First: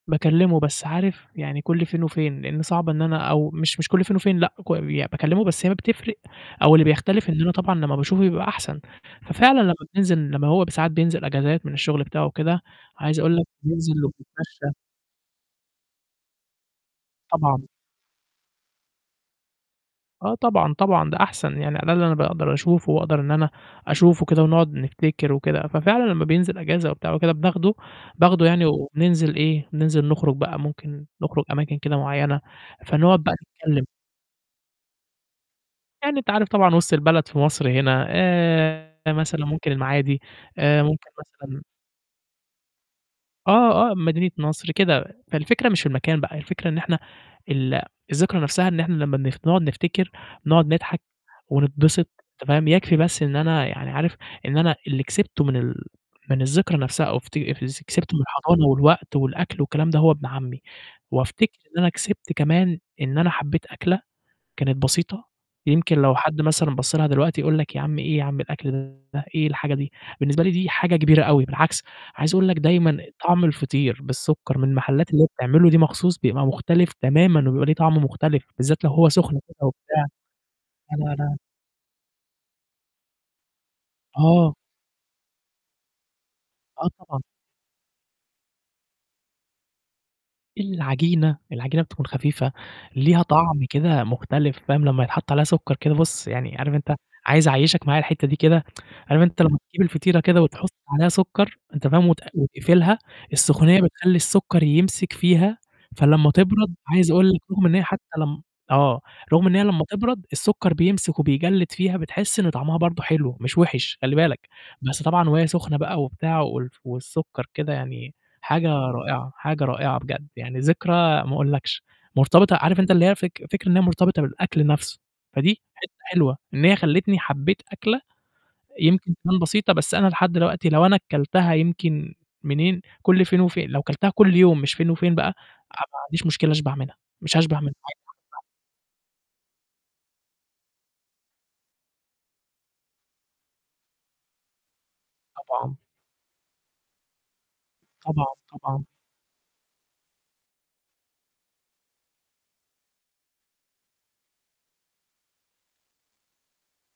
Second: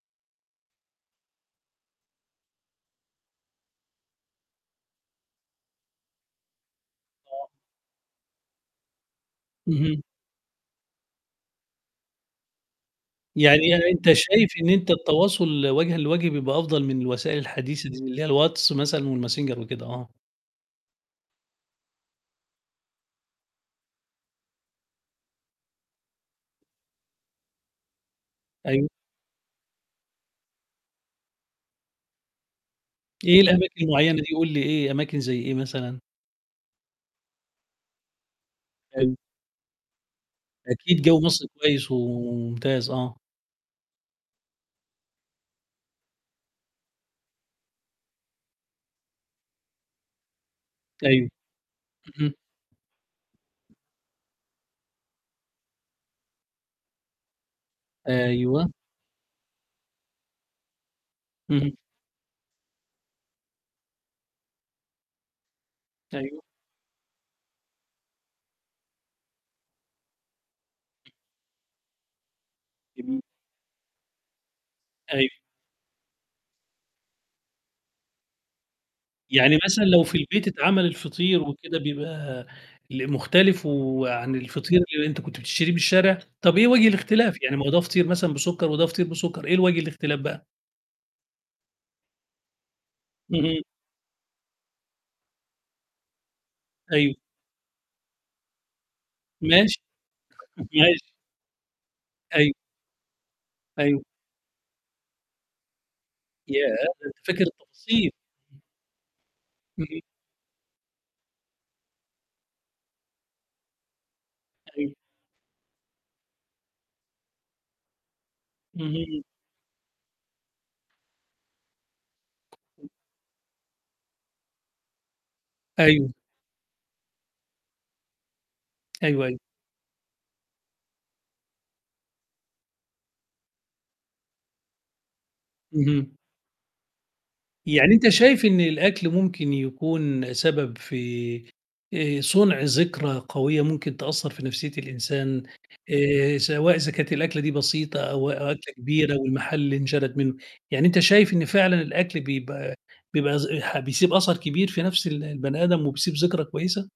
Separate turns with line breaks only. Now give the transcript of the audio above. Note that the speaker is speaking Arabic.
باكلمه، بس عارف يعني كُلّ فين وفين، لإن صعب إن أنا أو مش مش كُلّ فين وفين لأ، ك باكلمه، بس هي ما بتفرق أو اللي بيختلف إن
آه.
أنا طبعًا لمّا باشوفه بيبقى أحسن، ففعلًا لمّا
اهم.
بننزل لمّا هو ب ساعات بينزل إجازات من الشغل بتاعه وكده، عايز أقول لك
يعني
بننزل
أنت شايف إن
وبنتمشى.
أنت التواصل وجهًا لوجه بيبقى أفضل من الوسائل
طبعًا.
الحديثة دي اللي هي الواتس مثلًا والماسنجر وكده، آه.
آه طبعًا، طبعًا ده أحسن، يعني على الاقل أنا باقدر أشوفه، وأقدر إن أنا أشوفه كده، ونقعد نفتكر وكده، ففعلًا لمّا بينزل إجازة وبتاع وكده بناخده، باخده يعني
أيوه.
وبننزل إيه، بننزل نخرج بقى، ممكن نخرج أماكن كده معيّنة، فنقعد بقى
إيه
نتكلم.
الأماكن المعيّنة دي، قُل لي إيه، أماكن زي إيه مثلًا؟
يعني أنت عارف طبعًا وسط البلد في مصر هنا، آآ
حلو.
مثلًا ممكن المعادي، آآ
أكيد
ممكن
جَوّ مصر
مثلًا
كويس وممتاز، آه.
آه، آه مدينة نصر كده، فالفكرة مش في المكان بقى، الفكرة إن إحنا ال الذكرى نَفْسَها إن إحنا لمّا نخ نقعد نفتكر، نقعد نضحك،
أيوه،
ونتبسط
اهم.
تمام، يكفي بس إن أنا يعني عارف إن أنا اللي كسبته من ال من الذكرى نَفْسَها أو فتي ز كسبته من الحضانة
أيوه.
والوقت والأكل والكلام ده هو ابن عمي، وأفتكر
اهم.
إن أنا كسبت كمان، إن أنا حبيت أكلة كانت بسيطة، يمكن لو حد
أيوه.
مثلًا بَصّ لها دلوقتي يقُول لك يا عم إيه يا عم الأكل ده؟ إيه الحاجة دي؟ بالنسبة لي دي حاجة كبيرة أوي، بالعكس عايز أقُول لك دايمًا
جميل.
طعم الفطير بالسُكّر من المحلّات اللي هي
أيوه.
بتعملُه دي مخصوص بيبقى مختلف تمامًا، وبيبقى ليه طعم مختلف، بالذات لو هو سخن
يعني
كده
مثلًا لو
وبتاع،
في البيت اتعمل
أنا أنا
الفطير وكده بيبقى ل مختلف وعن
آه.
الفطير اللي أنت كنت بتشتريه من الشارع؟ طَب إيه وجه
آه طبعًا.
الاختلاف، يعني ما هو ده فطير مثلًا بسُكّر وده فطير بسُكّر، إيه الوجه الاختلاف بقى؟
العجينة، العجينة بتكون خفيفة، ليها
اهم.
طعم كده مختلف فاهم، لمّا يتحط عليها سُكّر كده بُصّ، يعني عارف أنت
أيوه.
عايز أعيّشك معايا الحتّه دي كده، عارف أنت لمّا
ماشي،
تجيب الفطيرة كده وتحط عليها
ماشي.
سُكّر، أنت فاهم، وت
أيوه.
وتقفلها، السخونيّة
أيوه.
بتخلّي السُكّر يمسك فيها، فلمّا
ياه!
تبرد
ده
عايز
أنت
أقُول لك
فاكر
رغم إن هي حتى
التفاصيل.
لمّ آه، رغم إن هي لمّا
اهم.
تبرد السُكّر بيمسك وبيجلّد فيها بتحس إن طعمها برضه حلو، مش وِحِش خلّي بالك،
أيوه.
بس طبعًا وهي سخنة بقى وبتاع وال والسُكّر كده يعني حاجة
اهم.
رائعة، حاجة رائعة بجد، يعني ذكرى ما أقولكش، مرتبطة عارف أنت اللي هي فك فكرة إن هي مرتبطة بالأكل نَفْسُه، فدي حتّة
أيوه.
حلوة إن هي خلِّتني حبيت أكلة، يمكن
أيوه،
تبان
أيوه.
بسيطة، بس أنا لحد دوقتي لو أنا كلتها يمكن منين كُلّ فين وفين، لو كلتها كُلّ يوم مش فين وفين بقى، أنا ما
اهم.
عنديش مشكلة أشبع منها، مش هاشبع منها
يعني أنت
[unintelligible]
شايف إن الأكل ممكن يكون سبب في آآ صُنع ذكرى قوية ممكن تأثّر في نَفسيّة الإنسان
طبعًا.
آآ، سواء إذا كانت الأكلة دي بسيطة،
طبعًا،
أو أكلة
طبعًا.
كبيرة، والمحل اللي انشَرَت مِنّه، يعني أنت شايف إن فعلًا الأكل بيبقى بيبقى زح بيسيب أثر كبير في نَفْس ال البني آدم وبيسيب ذكرى كويسة؟